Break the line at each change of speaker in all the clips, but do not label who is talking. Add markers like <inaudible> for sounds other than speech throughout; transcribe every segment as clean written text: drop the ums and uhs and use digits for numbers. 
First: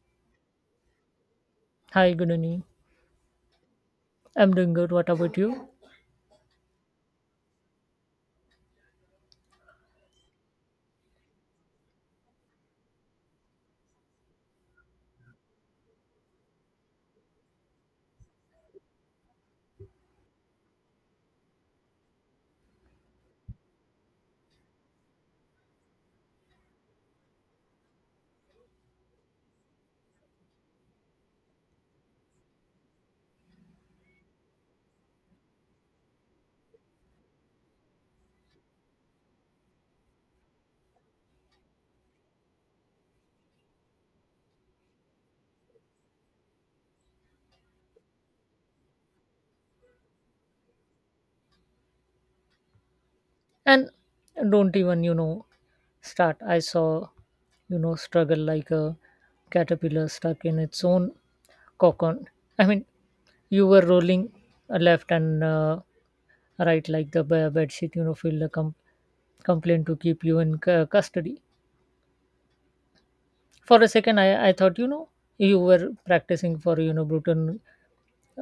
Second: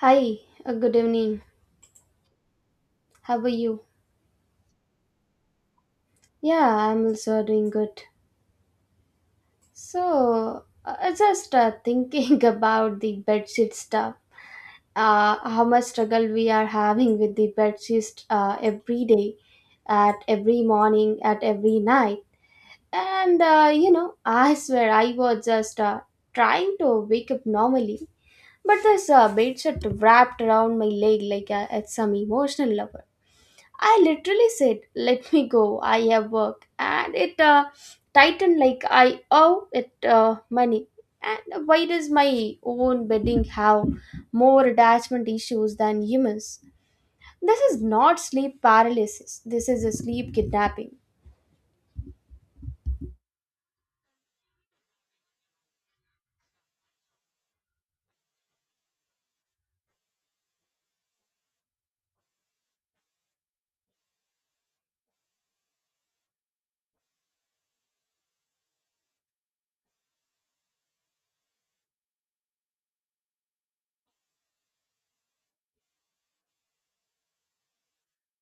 Hi, good evening.
Hi, Gunani.
How are you?
I'm doing good. What about you?
Yeah, I'm also doing good. So, just thinking <laughs> about the bedsheet stuff. How much struggle we are having with the bedsheet, every day, at every morning, at every night. I swear I was just trying to wake up normally, but this bedsheet wrapped around my leg like it's some emotional lover. I literally said, "Let me go. I have work," and it tightened like I owe it money. And why does my own bedding have more attachment issues than humans? This is not sleep paralysis. This is a sleep kidnapping.
And don't even, you know, start. I saw, you know, struggle like a caterpillar stuck in its own cocoon. I mean, you were rolling left and right like the bed sheet, you know, filled a complaint to keep you in custody. For a second, I thought, you know, you were practicing for, you know, Bruton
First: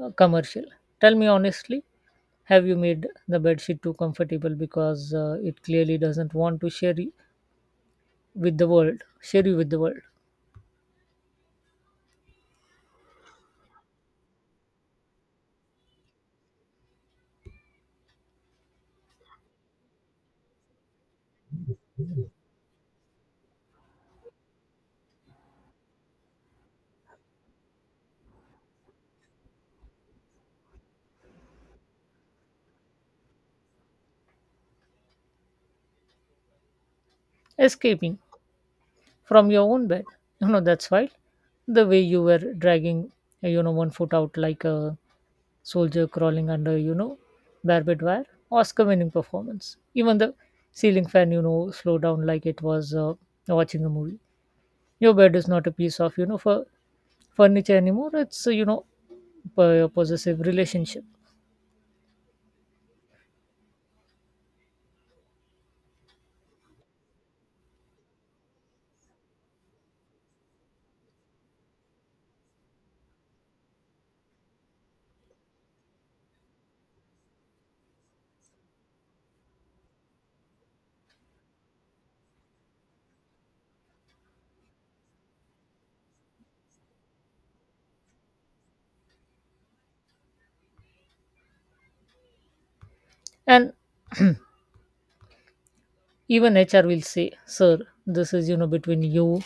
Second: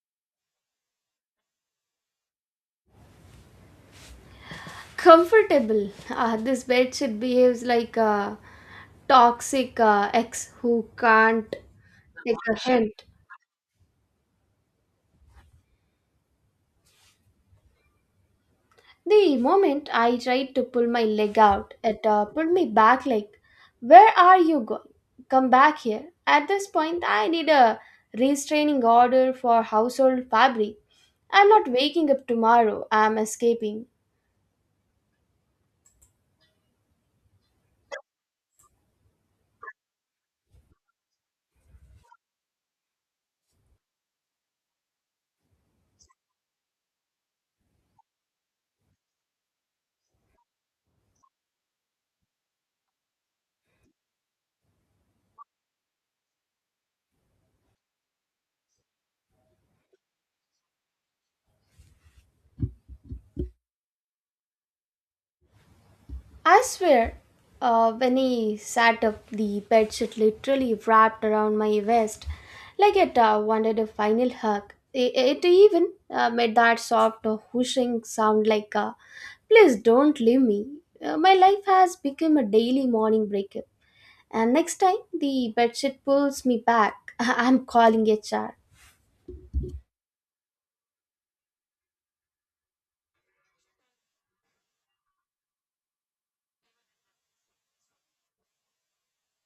commercial. Tell me honestly, have you made the bedsheet too comfortable because it
Comfortable.
clearly doesn't want
This
to share
bed
you
sheet behaves like a
with the world, share you with the
toxic
world,
ex who can't take a hint. The moment I tried to pull my leg out, it pulled me back like, "Where are you going? Come back here." At this point, I need a restraining order for household fabric. I'm not waking up tomorrow, I'm escaping.
escaping from your own bed. You know, that's why the way you were dragging, you know, one foot out like a soldier crawling under, you know, barbed wire, Oscar winning performance. Even the ceiling fan, you know, slowed down like it was watching a movie. Your bed is not a piece of, you know, for furniture anymore. It's you know, possessive relationship.
I swear, when he sat up, the bedsheet literally wrapped around my waist like it wanted a final hug. It even made that soft whooshing sound like, please don't leave me. My life has become a daily morning breakup. And next time the bedsheet pulls me back, <laughs> I'm calling HR.
And even HR will say, sir, this is, you know, between you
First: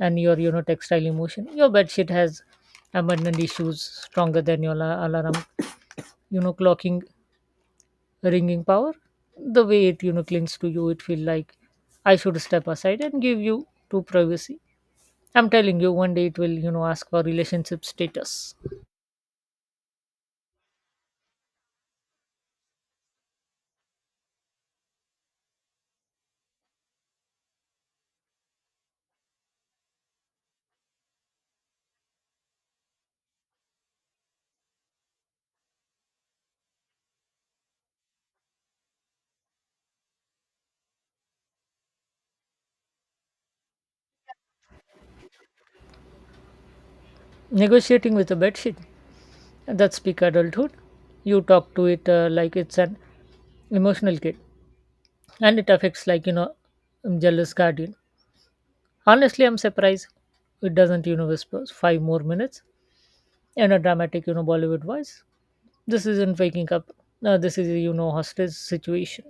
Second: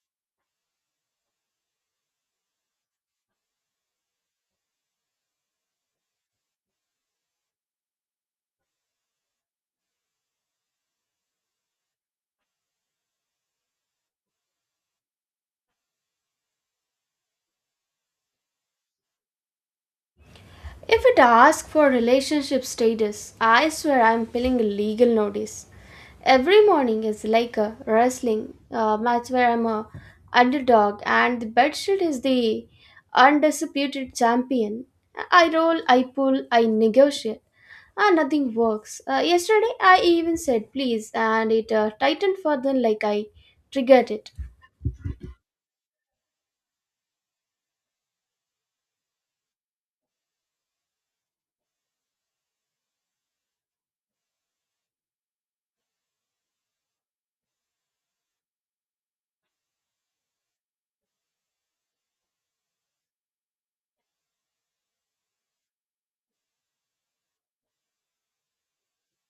and your, you know, textile emotion. Your bed sheet has abundant issues, stronger than your alarm, you know, clocking ringing power. The way it, you know, clings to you, it feel like I should step aside and give you to privacy. I'm telling you, one day it will, you know, ask for relationship status.
If it asks for relationship status, I swear I'm filling a legal notice. Every morning is like a wrestling match where I'm a underdog and the bedsheet is the undisputed champion. I roll, I pull, I negotiate, and nothing works. Yesterday I even said please, and it tightened further like I triggered it.
Negotiating with a bed sheet, that's peak adulthood. You talk to it like it's an emotional kid, and it affects like, you know, jealous guardian. Honestly, I'm surprised it doesn't, you know, whispers five more minutes in a dramatic, you know, Bollywood voice. This isn't waking up. This is a, you know, hostage situation.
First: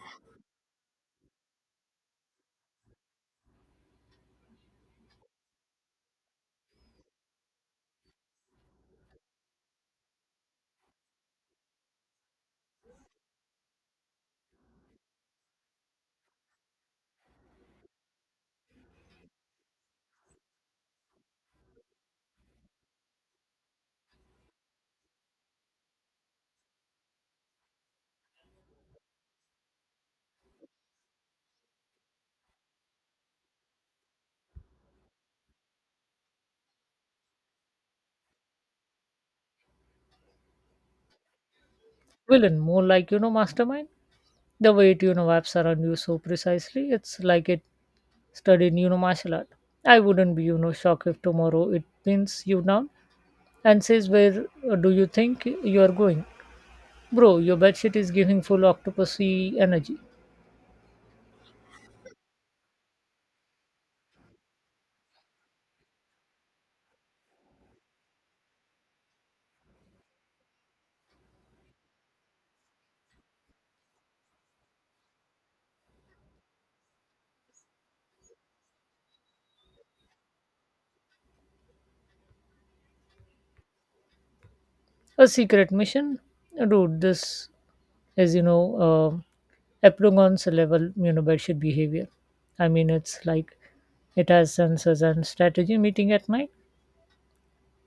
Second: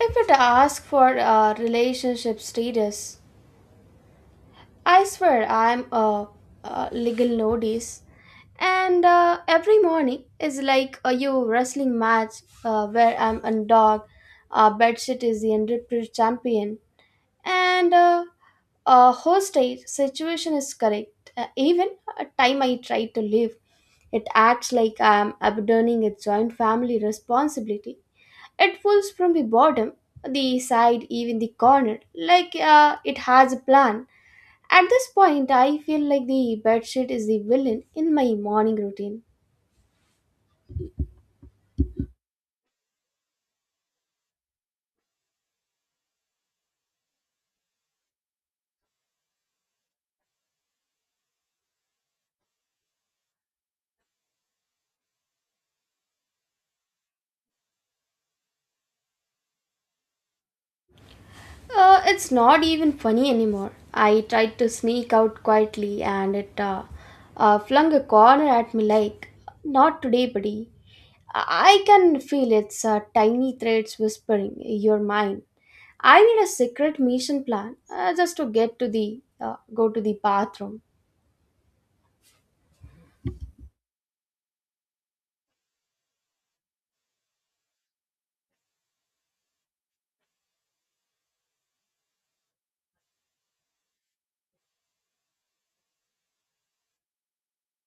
If it asks for relationship status, I swear a legal notice, and every morning is like a you wrestling match where I'm a dog, bedsheet is the undisputed champion, and a hostage situation is correct. Even a time I try to live, it acts like I'm abandoning its joint family responsibility. It pulls from the bottom, the side, even the corner, like it has a plan. At this point, I feel like the bedsheet is the villain in my morning routine.
Villain, more like, you know, mastermind. The way it, you know, wraps around you so precisely, it's like it studied, you know, martial art. I wouldn't be, you know, shocked if tomorrow it pins you down and says, where do you think you are going? Bro, your bedsheet is giving full octopusy energy.
It's not even funny anymore. I tried to sneak out quietly and it flung a corner at me like, "Not today, buddy." I can feel its tiny threads whispering, "You're mine." I need a secret mission plan just to get to the go to the bathroom.
A secret mission? Dude, this is, you know, Epsilon's level, you know, bedsheet behavior. I mean, it's like it has sensors and strategy meeting at night.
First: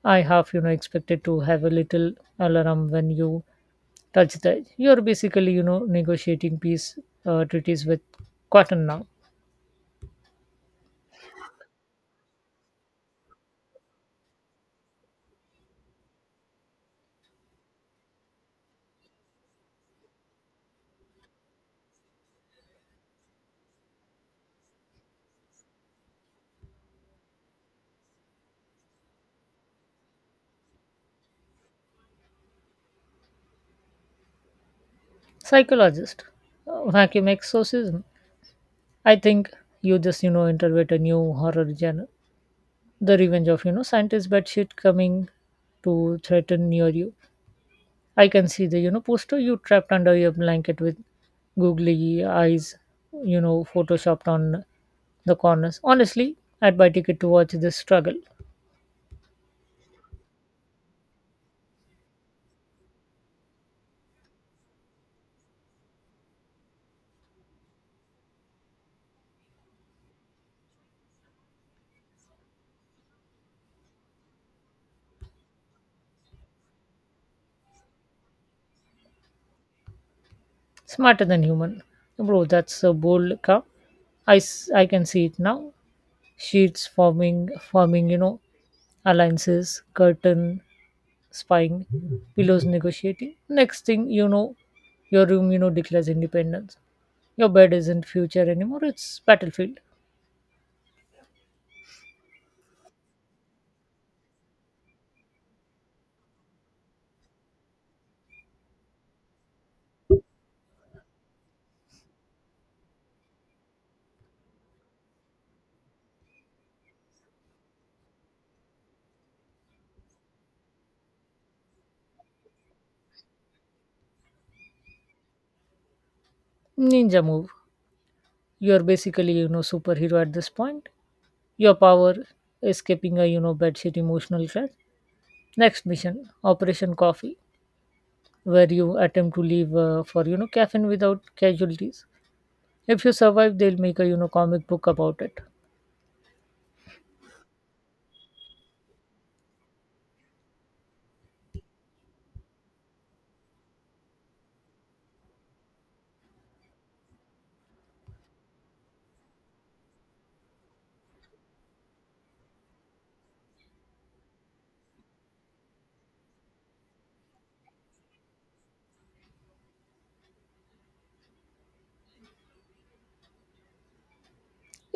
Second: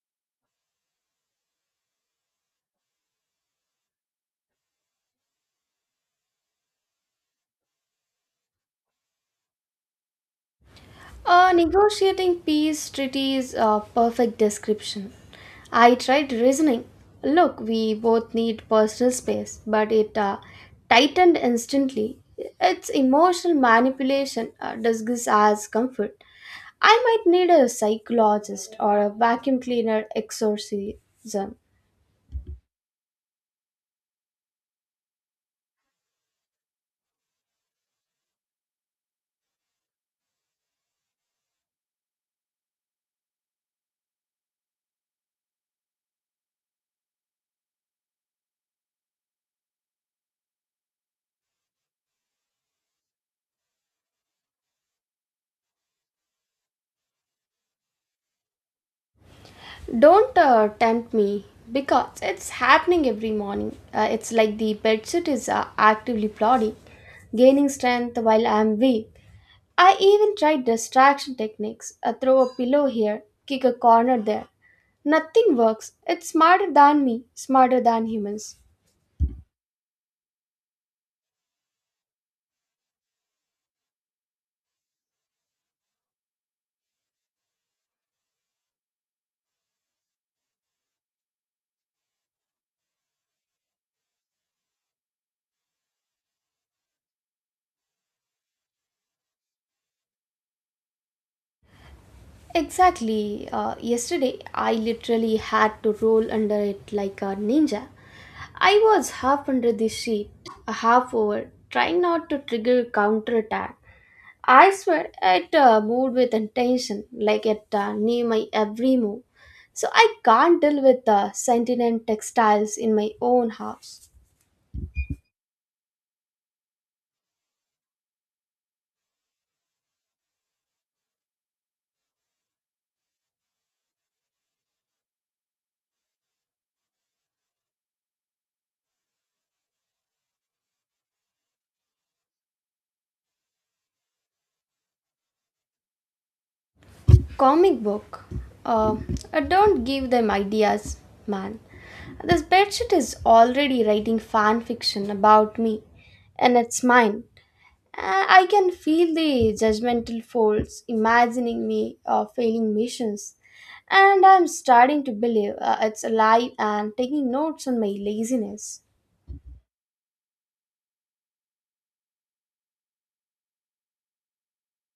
I half, you know, expected to have a little alarm when you touch the edge. You're basically, you know, negotiating peace treaties with cotton now.
Negotiating peace treaty is a perfect description. I tried reasoning. Look, we both need personal space, but it tightened instantly. It's emotional manipulation disguised as comfort. I might need a psychologist or a vacuum cleaner exorcism.
Psychologist, vacuum exorcism. I think you just, you know, interpret a new horror genre, the revenge of, you know, scientist bedsheet coming to threaten near you. I can see the, you know, poster, you trapped under your blanket with googly eyes, you know, photoshopped on the corners. Honestly, I'd buy ticket to watch this struggle.
Don't tempt me because it's happening every morning. It's like the bedsheet is actively plodding, gaining strength while I'm weak. I even tried distraction techniques. I throw a pillow here, kick a corner there. Nothing works. It's smarter than me, smarter than humans.
Smarter than human, bro. That's a bold cup. I can see it now. Sheets forming, you know, alliances, curtain spying, pillows negotiating. Next thing you know, your room, you know, declares independence. Your bed isn't future anymore, it's battlefield.
Exactly. Yesterday, I literally had to roll under it like a ninja. I was half under the sheet, half over, trying not to trigger counterattack. I swear, it moved with intention, like it knew my every move. So I can't deal with the sentient textiles in my own house.
Ninja move. You're basically, you know, superhero at this point. Your power escaping a, you know, bedsheet emotional crash. Next mission, Operation Coffee, where you attempt to leave for, you know, caffeine without casualties. If you survive, they'll make a, you know, comic book about it.
Comic book. Uh, don't give them ideas, man. This bedsheet is already writing fan fiction about me, and it's mine. I can feel the judgmental folds imagining me failing missions, and I'm starting to believe it's alive and taking notes on my laziness.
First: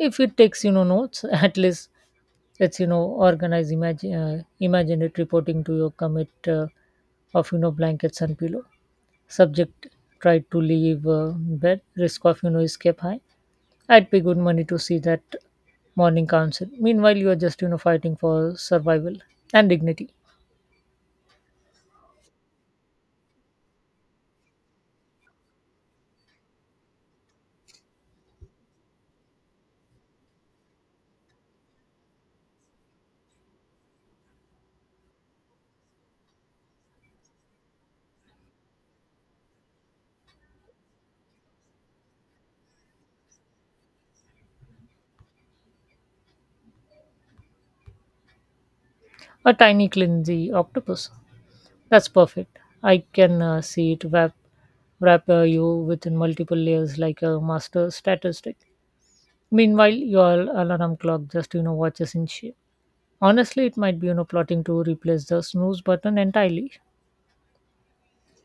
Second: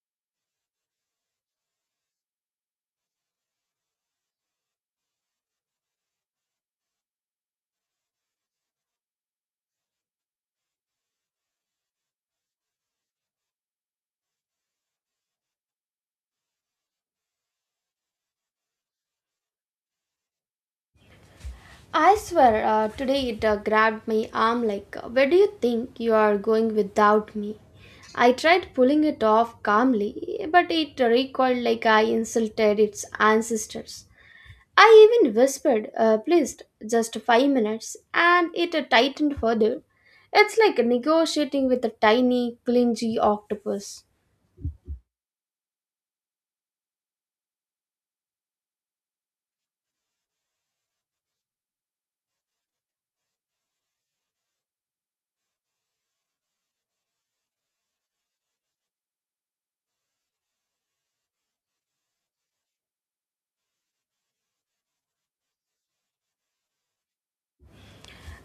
If it takes, you know, notes <laughs> at least, let's, you know, organize. Imagine imagine it reporting to your commit of, you know, blankets and pillow. Subject tried to leave bed, risk of, you know, escape high. I'd pay good money to see that morning council. Meanwhile, you are just, you know, fighting for survival and dignity.
I swear, today it grabbed my arm like, "Where do you think you are going without me?" I tried pulling it off calmly, but it recoiled like I insulted its ancestors. I even whispered, "Please, just 5 minutes," and it tightened further. It's like negotiating with a tiny, clingy octopus.
A tiny cleansy octopus, that's perfect. I can see it wrap you within multiple layers like a master statist. Meanwhile, your alarm clock just, you know, watches in shape. Honestly, it might be, you know, plotting to replace the snooze button entirely,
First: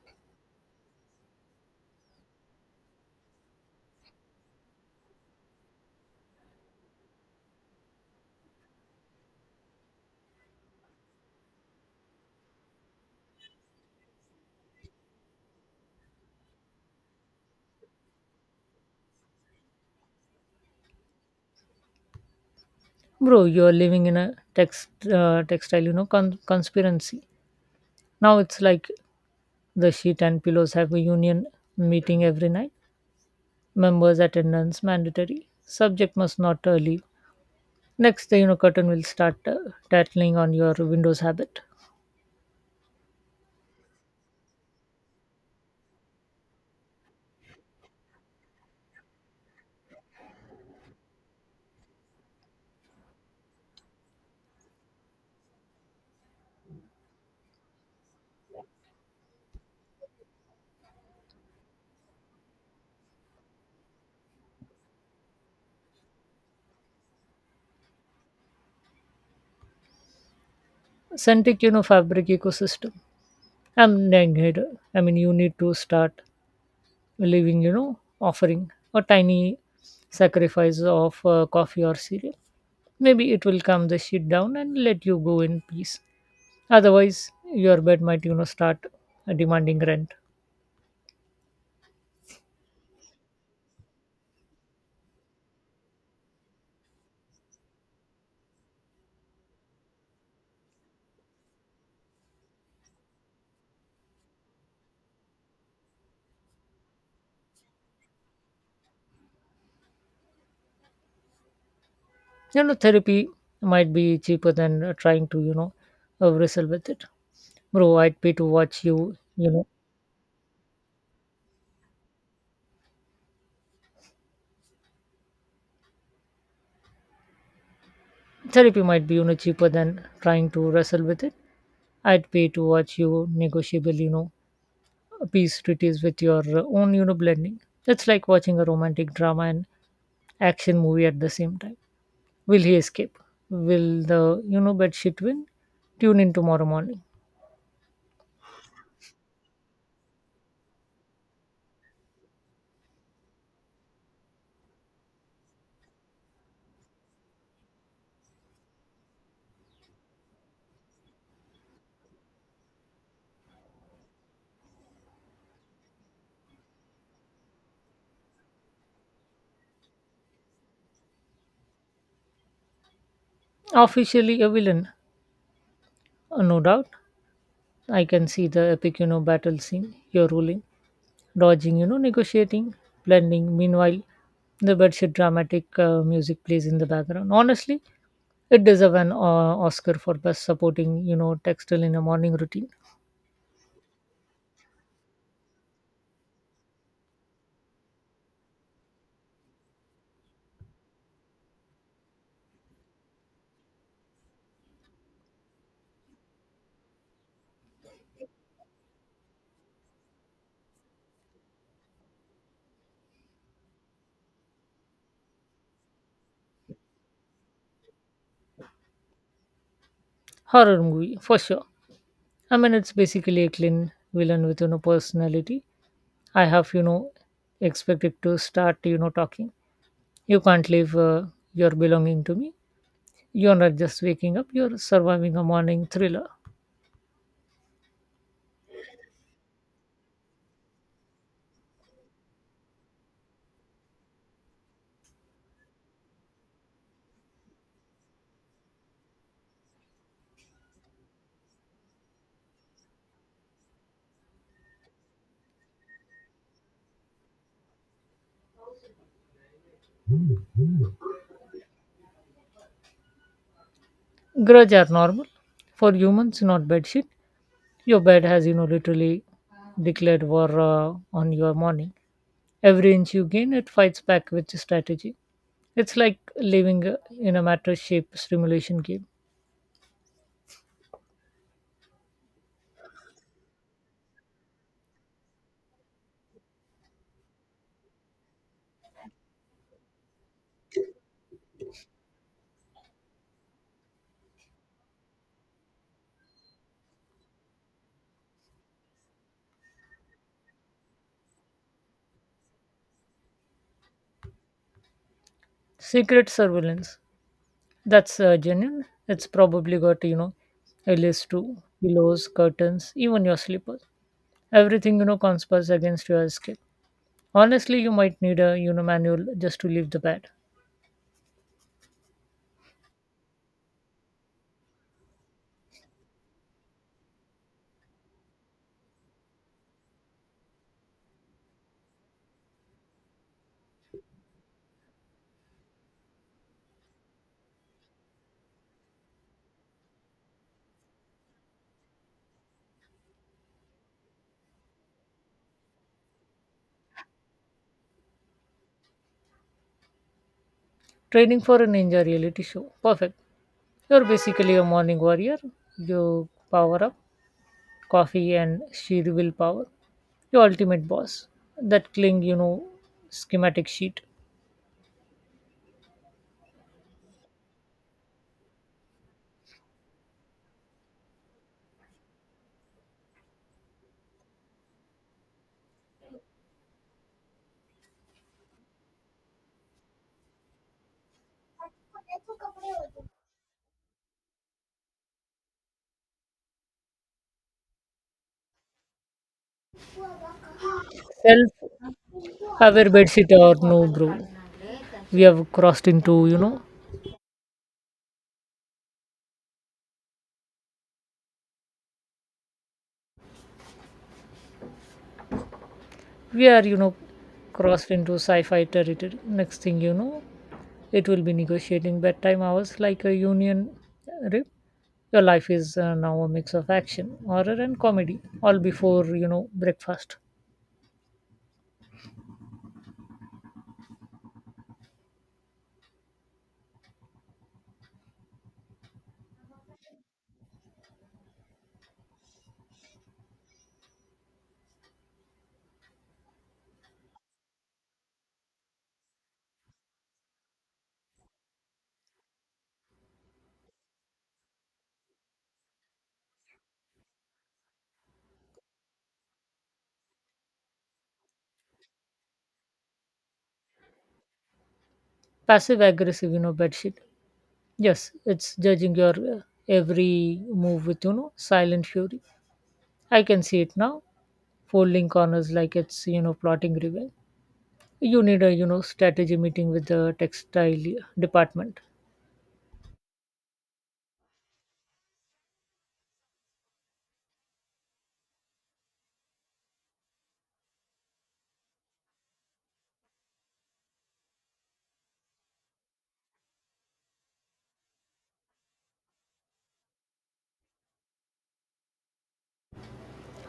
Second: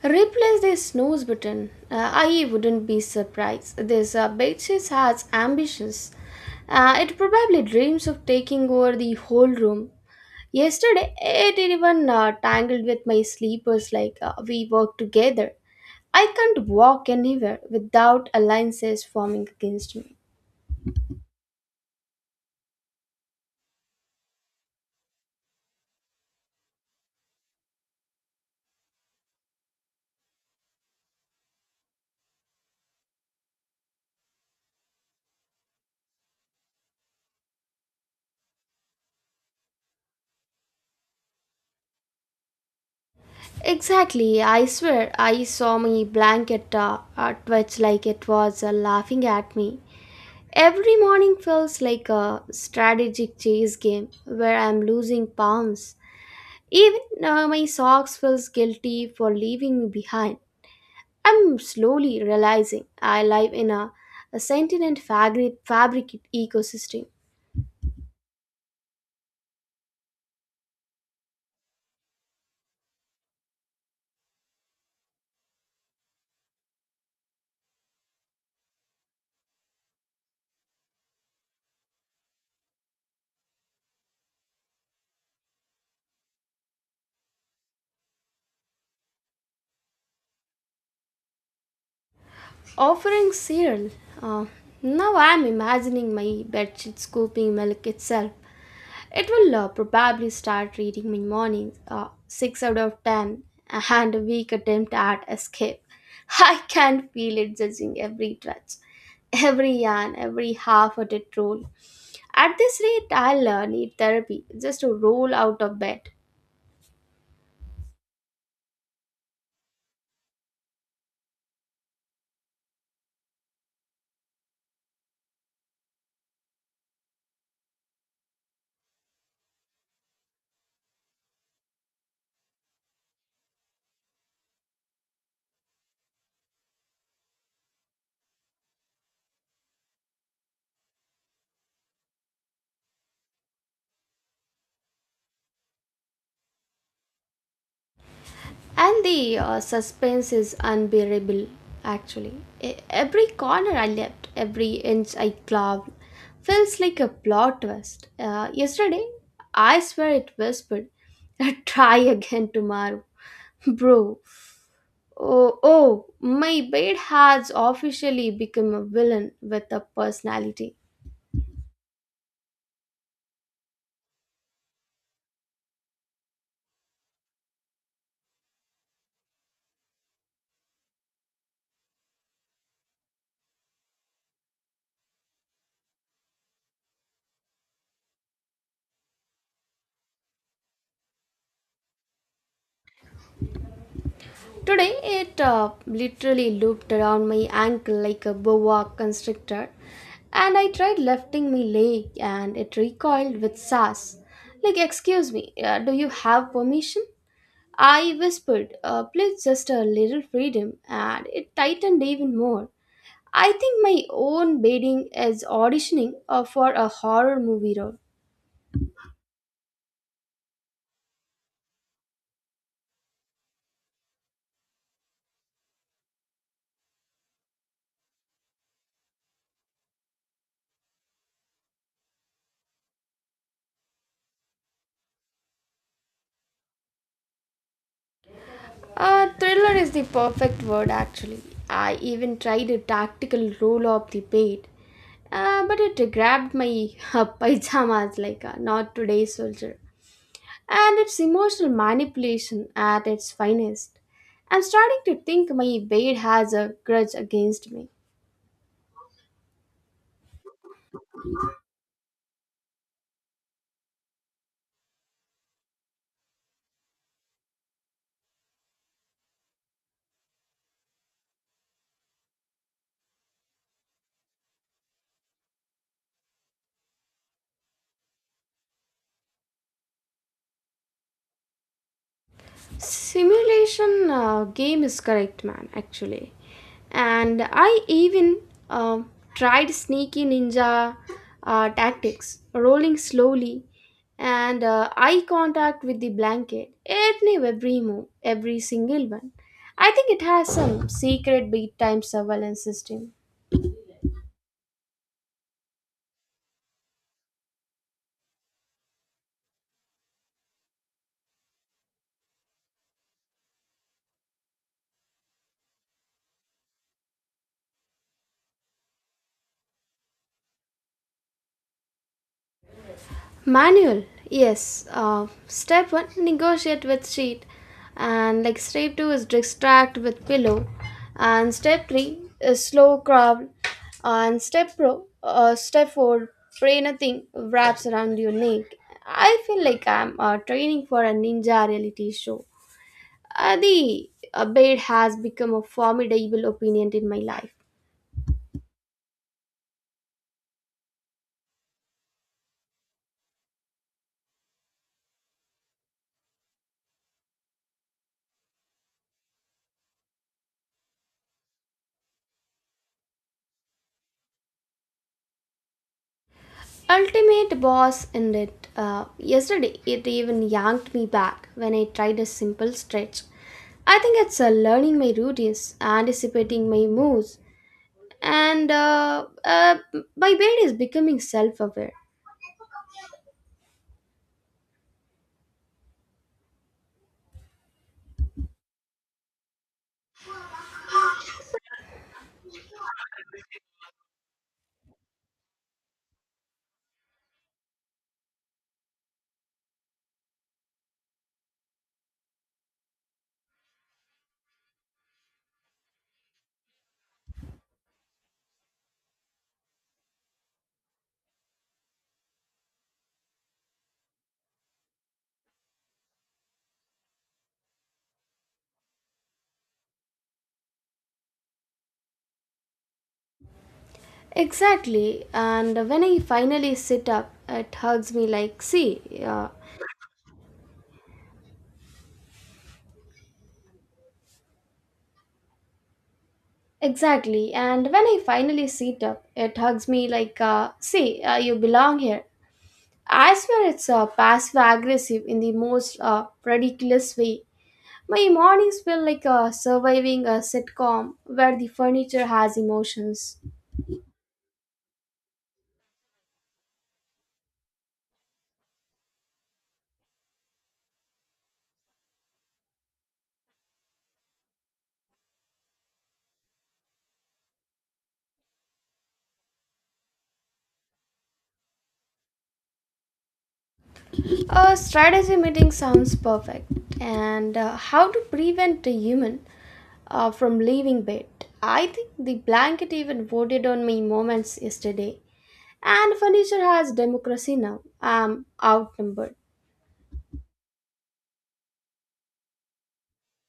Replace this snooze button. I wouldn't be surprised. This Betches has ambitions. It probably dreams of taking over the whole room. Yesterday, it even tangled with my sleepers like we work together. I can't walk anywhere without alliances forming against me.
bro. You're living in a textile, you know, conspiracy. Now it's like the sheet and pillows have a union meeting every night. Members attendance mandatory. Subject must not leave. Next, the, you know, curtain will start tattling on your Windows habit.
Exactly, I swear I saw my blanket twitch like it was laughing at me. Every morning feels like a strategic chase game where I'm losing pounds. Even my socks feels guilty for leaving me behind. I'm slowly realizing I live in a sentient fabric ecosystem.
Centric, you know, fabric ecosystem. I'm neg- I mean, you need to start living, you know, offering a tiny sacrifice of coffee or cereal. Maybe it will calm the shit down and let you go in peace. Otherwise, your bed might, you know, start demanding rent.
Offering cereal. Uh, Now I'm imagining my bedsheet scooping milk itself. It will probably start reading me mornings, 6 out of 10, and a weak attempt at escape. <laughs> I can feel it judging every touch, every yarn, every half hearted roll. At
You know,
this rate,
therapy
I'll
might
need
be
therapy
cheaper
just
than
to
trying
roll
to, you
out
know,
of bed.
wrestle with it. Bro, I'd pay to watch you, you know. Therapy might be, you know, cheaper than trying to wrestle with it. I'd pay to watch you negotiable, you know, peace treaties with your own, you know, blending. It's like watching a romantic drama and action movie at the same time. Will he escape? Will the, you know, bed shit win? Tune in tomorrow morning.
And the suspense is unbearable, actually. Every corner I left, every inch I clawed, feels like a plot twist. Yesterday, I swear it whispered, <laughs> try again tomorrow. Bro, oh, my bed has officially become a villain with a personality.
Officially a villain, no doubt. I can see the epic, you know, battle scene, you're ruling, dodging, you know, negotiating, blending. Meanwhile, the bedsheet dramatic music plays in the background. Honestly, it deserves an Oscar for best supporting, you know, textile in a morning routine.
Today, it literally looped around my ankle like a boa constrictor, and I tried lifting my leg, and it recoiled with sass. Like, excuse me, do you have permission? I whispered, please just a little freedom, and it tightened even more. I think my own bedding is auditioning for a horror movie role.
Horror movie for sure. I mean, it's basically a clean villain with, you know, personality. I have, you know, expected to start, you know, talking. You can't leave your belonging to me. You're not just waking up. You're surviving a morning thriller.
Thriller is the perfect word, actually. I even tried a tactical roll of the bed, but it grabbed my <laughs> pajamas like a not today's soldier. And it's emotional manipulation at its finest. I'm starting to think my bed has a grudge against me.
Grudge are normal for humans, not bad shit. Your bed has, you know, literally declared war on your morning. Every inch you gain, it fights back with strategy. It's like living in a mattress-shaped simulation game.
Simulation game is correct man actually, and I even uh, tried sneaky ninja tactics, rolling slowly and eye contact with the blanket every move, every single one. I think it has some secret bedtime surveillance system.
Secret surveillance. That's genuine. It's probably got, you know, a list too, pillows, curtains, even your slippers. Everything, you know, conspires against your escape. Honestly, you might need a, you know, manual just to leave the bed.
Manual, yes. Step one, negotiate with sheet, and like step two is distract with pillow, and step three is slow crawl, and step four, pray nothing wraps around your neck. I feel like I'm training for a ninja reality show. The bed has become a formidable opponent in my life.
Training for a ninja reality show. Perfect. You're basically a morning warrior. You power up, coffee and sheer willpower. Your ultimate boss. That cling, you know, schematic sheet.
Ultimate Boss ended yesterday. It even yanked me back when I tried a simple stretch. I think it's learning my routines, anticipating my moves, and my brain is becoming self aware.
Self-aware bedsheet or no, bro. We have crossed into, you know, we are, you know, crossed into sci-fi territory. Next thing you know, it will be negotiating bedtime hours like a union. Rip. Your life is now a mix of action, horror and comedy all before, you know, breakfast.
Exactly, and when I finally sit up, it hugs me like, see, exactly, and when I finally sit up, it hugs me like, see, you belong here. I swear it's passive aggressive in the most ridiculous way. My mornings feel like surviving a sitcom where the furniture has emotions.
Passive aggressive, you know, bedsheet. Yes, it's judging your every move with, you know, silent fury. I can see it now, folding corners like it's, you know, plotting revenge. You need a, you know, strategy meeting with the textile department.
A strategy meeting sounds perfect, and how to prevent a human from leaving bed. I think the blanket even voted on my moments yesterday, and furniture has democracy now. I'm outnumbered.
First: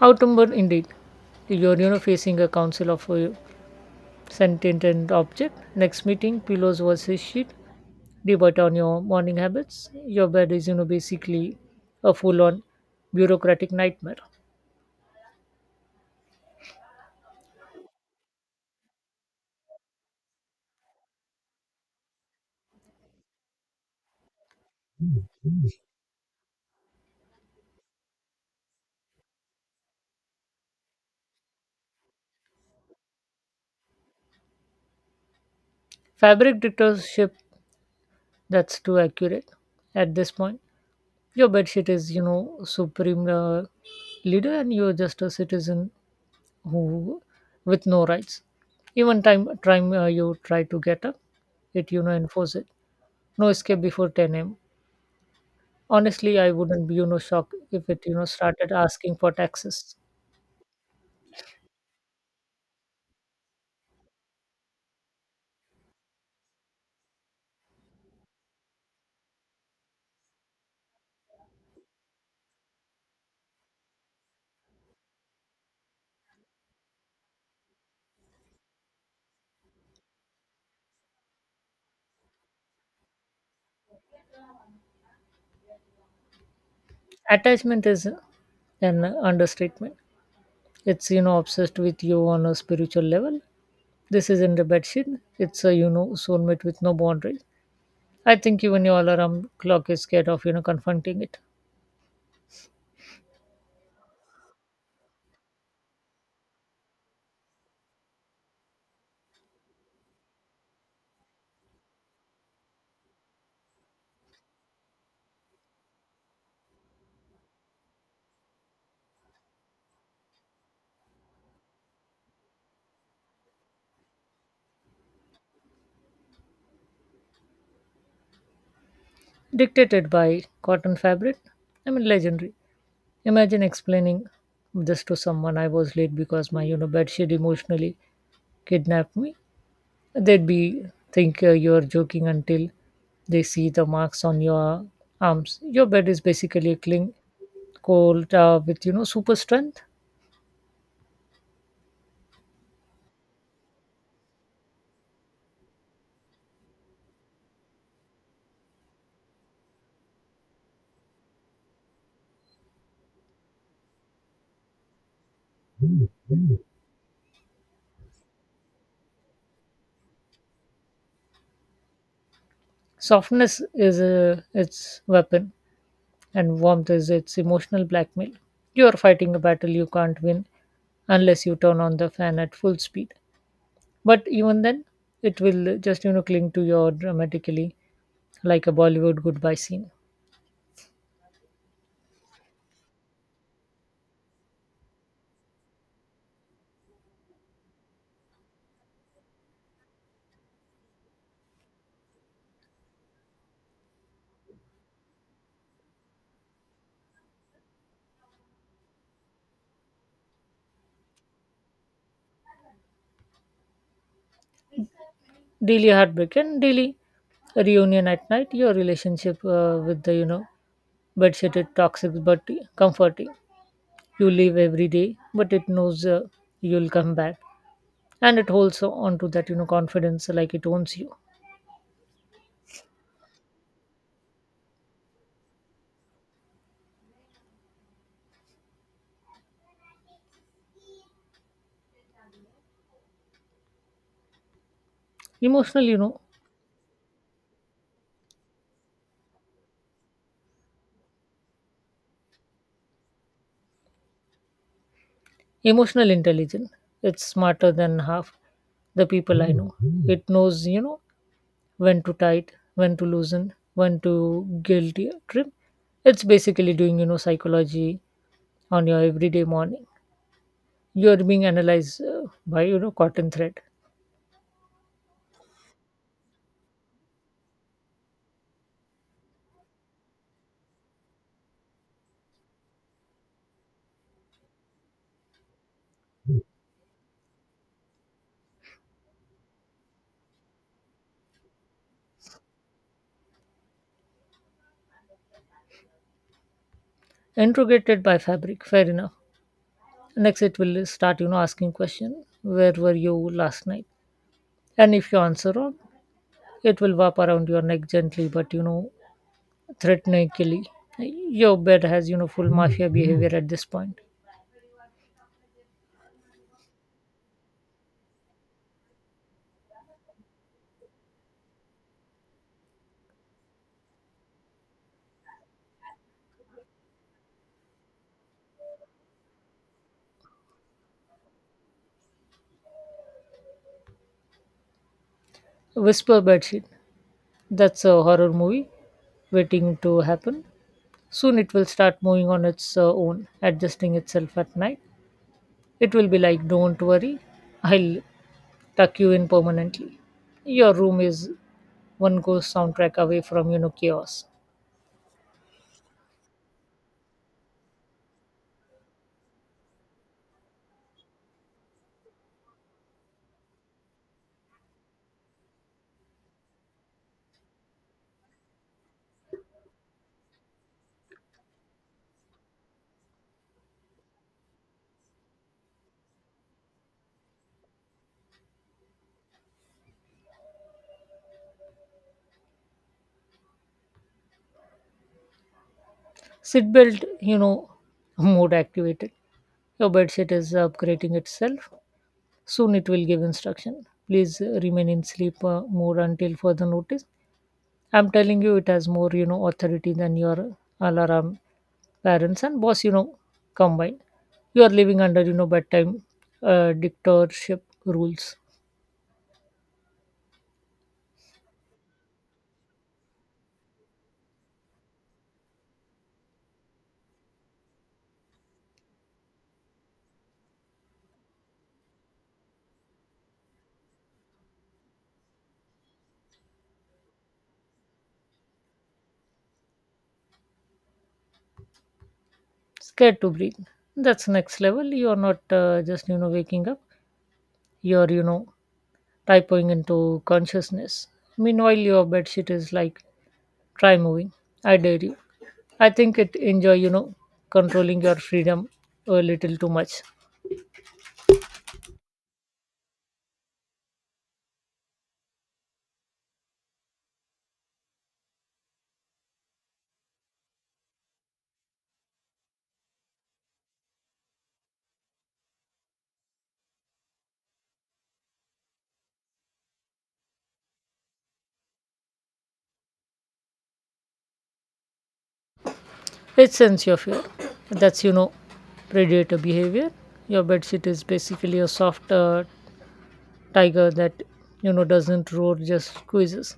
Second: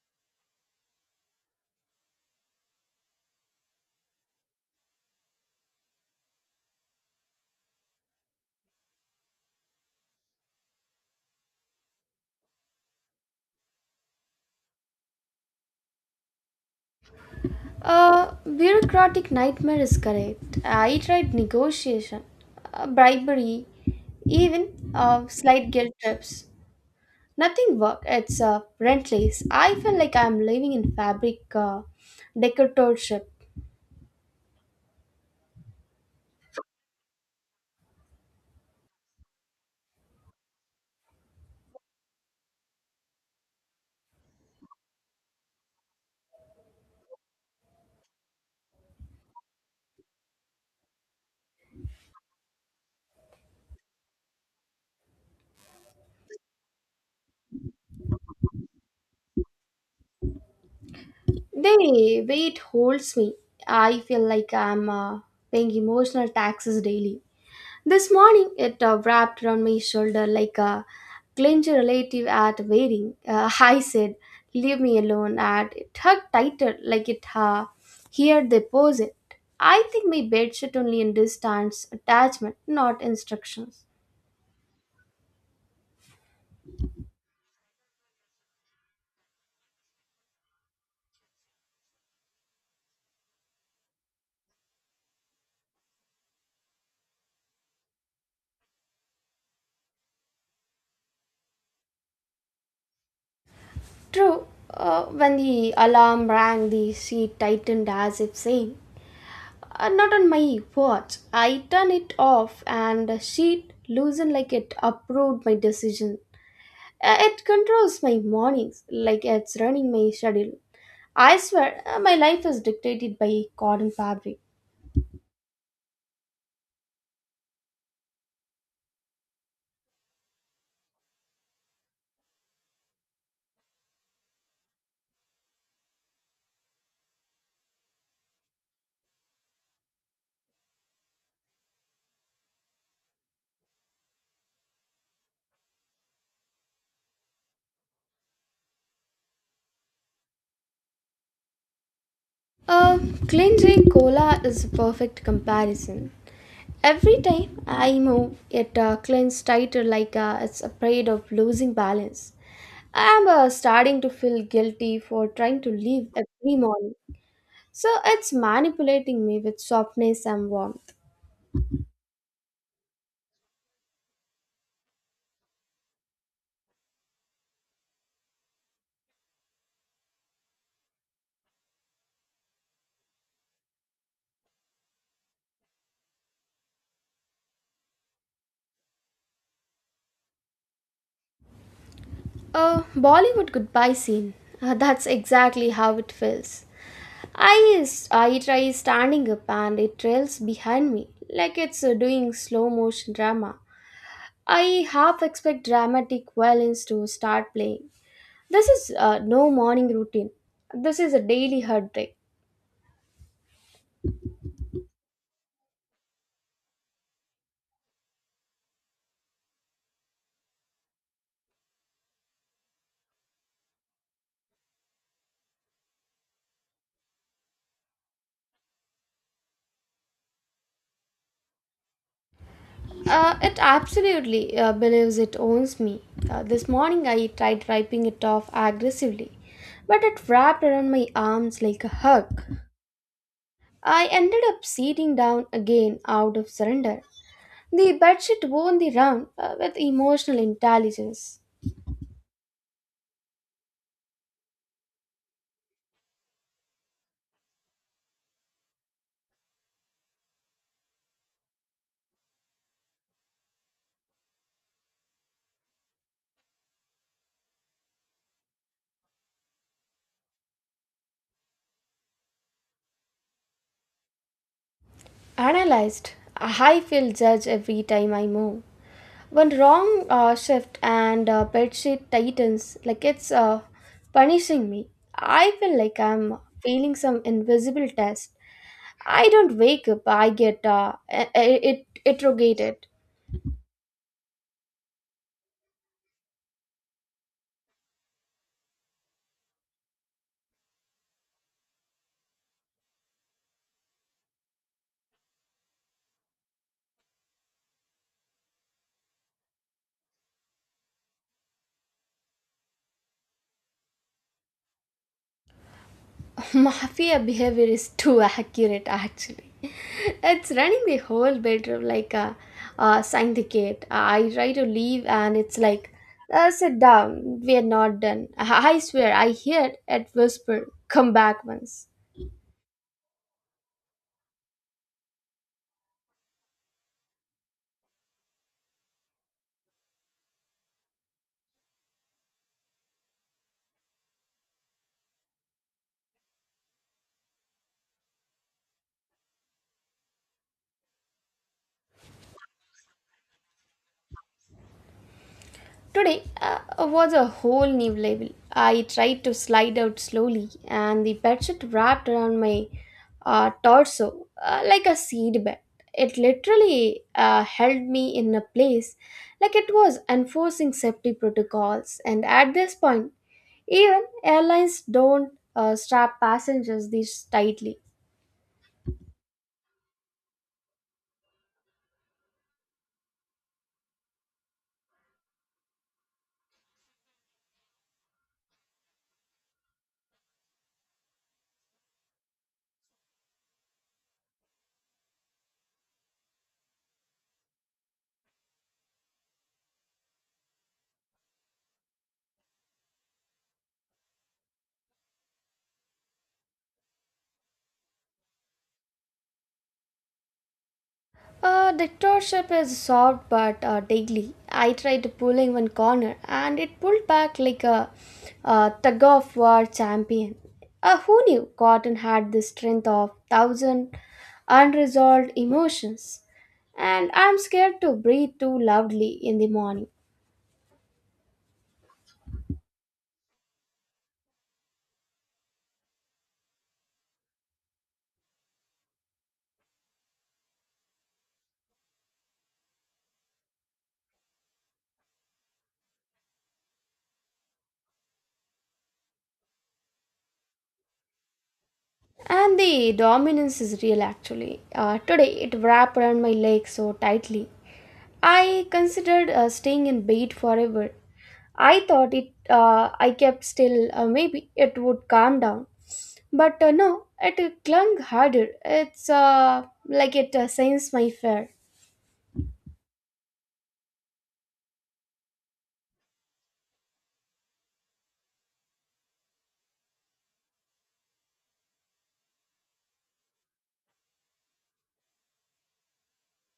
Outnumbered indeed. You're, you know, facing a council of sentient and object. Next meeting, pillows versus sheet. Debate on your morning habits. Your bed is, you know, basically a full-on bureaucratic nightmare.
Bureaucratic nightmare is correct. I tried negotiation, bribery, even slight guilt trips. Nothing worked. It's rentless. I feel like I'm living in fabric decoratorship.
Fabric dictatorship. That's too accurate at this point. Your bedsheet is, you know, supreme leader, and you're just a citizen who with no rights. Even time you try to get up, it, you know, enforce it. No escape before 10 a.m. Honestly, I wouldn't be, you know, shocked if it, you know, started asking for taxes.
The weight holds me. I feel like I'm paying emotional taxes daily. This morning it wrapped around my shoulder like a clinched relative at wedding. <laughs> I said, "Leave me alone," and it hugged tighter like it heard the posit. I think my bed sheet only understands attachment, not instructions.
Attachment is an understatement. It's, you know, obsessed with you on a spiritual level. This isn't a bad shit. It's a, you know, soulmate with no boundaries. I think even your alarm clock is scared of, you know, confronting it.
True. When the alarm rang, the sheet tightened as if saying, "Not on my watch." I turned it off, and the sheet loosened like it approved my decision. It controls my mornings like it's running my schedule. I swear, my life is dictated by cotton fabric.
Dictated by cotton fabric. I mean, legendary. Imagine explaining this to someone, I was late because my, you know, bedsheet emotionally kidnapped me. They'd be think you're joking until they see the marks on your arms. Your bed is basically a cling cold with, you know, super strength.
Uh, Cleansing Cola is a perfect comparison. Every time I move, it clings tighter like it's afraid of losing balance. I'm starting to feel guilty for trying to leave every morning. So it's manipulating me with softness and warmth.
Softness is its weapon, and warmth is its emotional blackmail. You are fighting a battle you can't win unless you turn on the fan at full speed. But even then, it will just, you know, cling to you dramatically like a Bollywood goodbye scene.
A Bollywood goodbye scene. That's exactly how it feels. I try standing up and it trails behind me like it's doing slow motion drama. I half expect dramatic violins to start playing. This is no morning routine. This is a daily heartbreak.
Daily heartbreak and daily reunion at night. Your relationship with the, you know, bedshitted toxic but comforting. You leave every day but it knows you'll come back, and it holds on to that, you know, confidence like it owns you.
It absolutely believes it owns me. This morning I tried wiping it off aggressively, but it wrapped around my arms like a hug. I ended up sitting down
Emotional, you
again
know,
out of surrender. The bedsheet won the round with emotional intelligence.
emotional intelligence. It's smarter than half the people I know. It knows, you know, when to tight, when to loosen, when to guilty trip. It's basically doing, you know, psychology on your everyday morning. You are being analyzed by, you know, cotton thread.
Analyzed, I feel judged every time I move. One wrong shift and bedsheet tightens like it's punishing me. I feel like I'm failing some invisible test. I don't wake up, I get it interrogated.
Interrogated by fabric, fair enough. Next it will start, you know, asking question, where were you last night? And if you answer wrong, it will wrap around your neck gently but, you know, threateningly. Your bed has, you know, full mafia behavior at this point.
<laughs> Mafia behavior is too accurate, actually. It's running the whole bedroom like a syndicate. I try to leave, and it's like, sit down, we're not done. I swear, I heard it whisper, come back once.
Whisper bedsheet, that's a horror movie waiting to happen. Soon it will start moving on its own, adjusting itself at night. It will be like, don't worry, I'll tuck you in permanently. Your room is one ghost soundtrack away from, you know, chaos.
Today was a whole new level. I tried to slide out slowly, and the bedsheet wrapped around my torso like a seed bed. It literally held me in a place like it was enforcing safety protocols. And at this point, even airlines don't strap passengers this tightly.
Seatbelt, you know, <laughs> mode activated. Your bedsheet is upgrading itself. Soon it will give instruction. Please remain in sleep mode until further notice. I'm telling you, it has more, you know, authority than your alarm, parents and boss, you know, combined. You are living under, you know, bedtime dictatorship rules.
Dictatorship is soft but deadly. I tried to pull in one corner and it pulled back like a tug of war champion. Who knew Cotton had the strength of thousand unresolved emotions? And I'm scared to breathe too loudly in the morning.
Scared to breathe, that's next level. You're not just, you know, waking up, you're, you know, typing into consciousness. Meanwhile your bedsheet is like, try moving, I dare you. I think it enjoy, you know, controlling your freedom a little too much.
And the dominance is real actually. Today it wrapped around my leg so tightly. I considered staying in bed forever. I kept still maybe it would calm down. But no, it clung harder. It's like it sensed my fear.
It sends your fear, that's, you know, predator behavior. Your bedsheet is basically a soft tiger that, you know, doesn't roar, just squeezes.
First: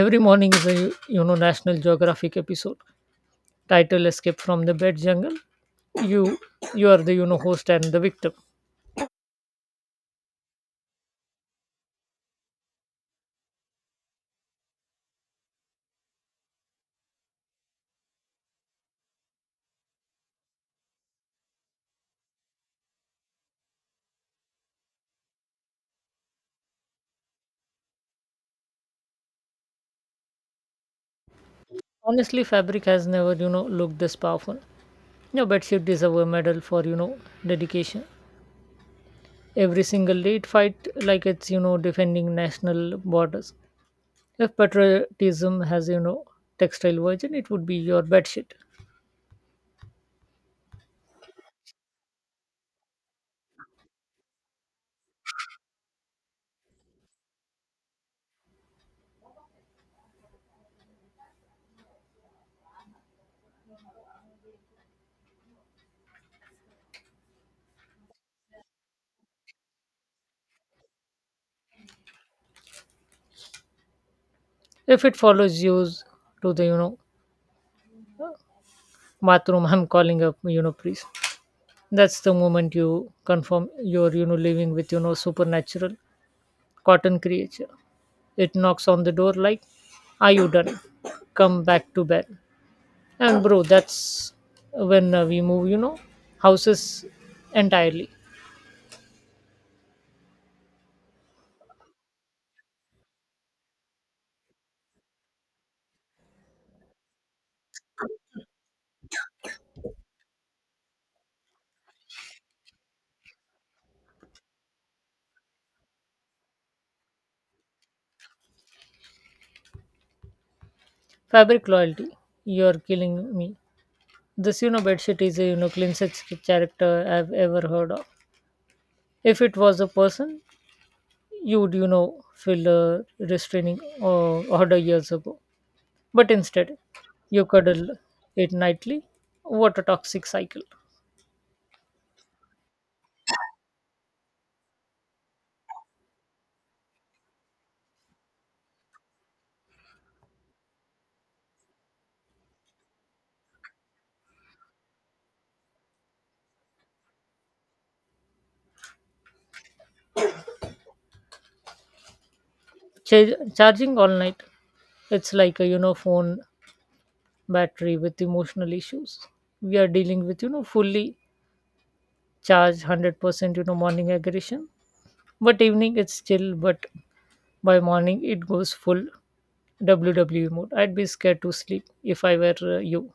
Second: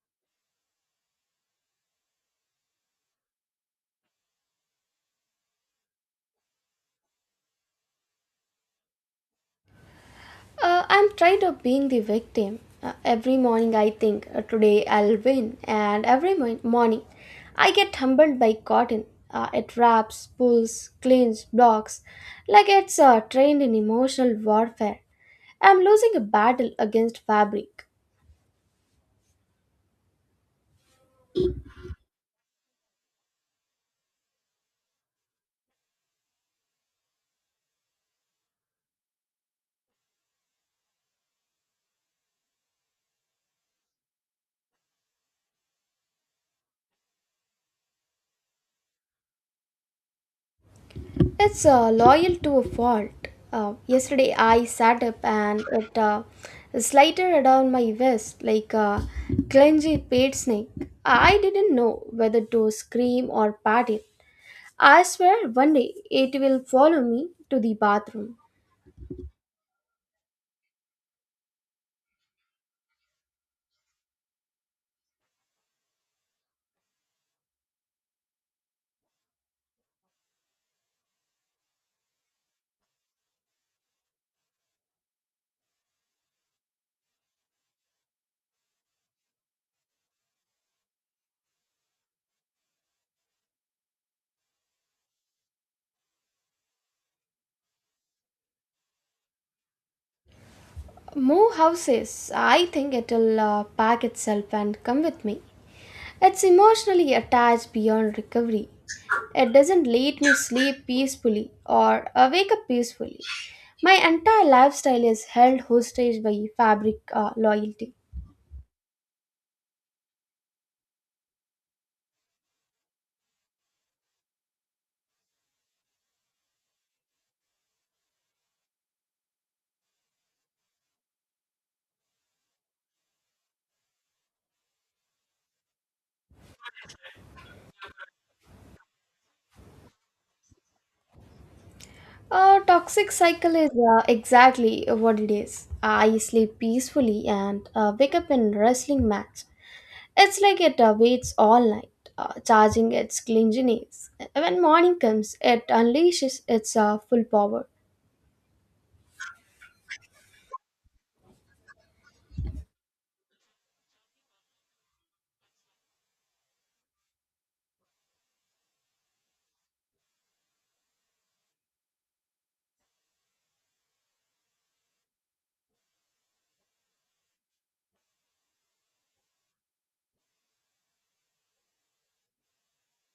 Every morning is a, you know, National Geographic episode. Title, Escape from the Bed Jungle, you you are the, you know, host and the victim.
I'm tired of being the victim. Every morning I think, today I'll win, and every morning I get humbled by cotton. It wraps, pulls, cleans, blocks, like it's trained in emotional warfare. I'm losing a battle against fabric.
Honestly, fabric has never, you know, looked this powerful. Your bedsheet deserve a medal for, you know, dedication. Every single day it fight like it's, you know, defending national borders. If patriotism has, you know, textile version, it would be your bedsheet.
It's loyal to a fault. Yesterday I sat up and it slithered down my vest like a clumsy paid snake. I didn't know whether to scream or pat it. I swear one day it will follow me to the bathroom.
If it follows you to the, you know, bathroom, <laughs> I'm calling up, you know, priest. That's the moment you confirm you're, you know, living with, you know, supernatural cotton creature. It knocks on the door like, are you done? Come back to bed. And bro, that's when we move, you know, houses entirely.
Move houses. I think it'll pack itself and come with me. It's emotionally attached beyond recovery. It doesn't let me sleep peacefully or wake up peacefully. My entire lifestyle is held hostage by fabric loyalty.
Fabric loyalty, you're killing me. This, you know, bedsheet is a, you know, cleansest character I've ever heard of. If it was a person, you would, you know, fill a restraining order years ago. But instead, you cuddle it nightly. What a toxic cycle.
A toxic cycle is exactly what it is. I sleep peacefully and wake up in wrestling match. It's like it waits all night, charging its clinginess. When morning comes, it unleashes its full power.
Charging all night. It's like a, you know, phone battery with emotional issues. We are dealing with, you know, fully charged 100%, you know, morning aggression. But evening it's chill, but by morning it goes full WWE mode. I'd be scared to sleep if I were you.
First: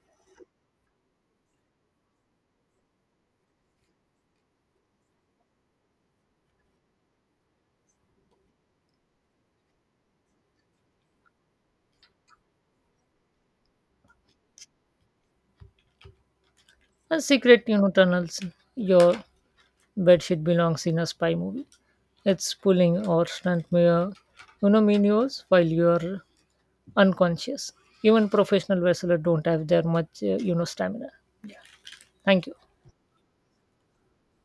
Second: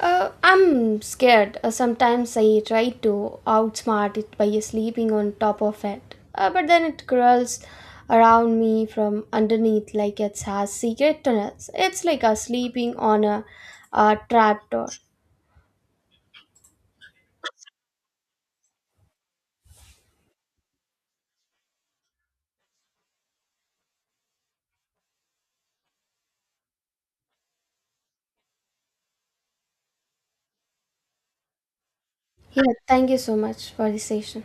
I'm scared. Sometimes I try to outsmart it by sleeping on top of it. But then it crawls around me from underneath like it has secret tunnels. It's like a sleeping on a trapdoor.
A secret, you know, tunnels. Your bedsheet belongs in a spy movie. It's pulling or stunt mirror, you know, minions while you're unconscious. Even professional wrestlers don't have their much, you know, stamina. Thank you.
Yeah, thank you so much for the session.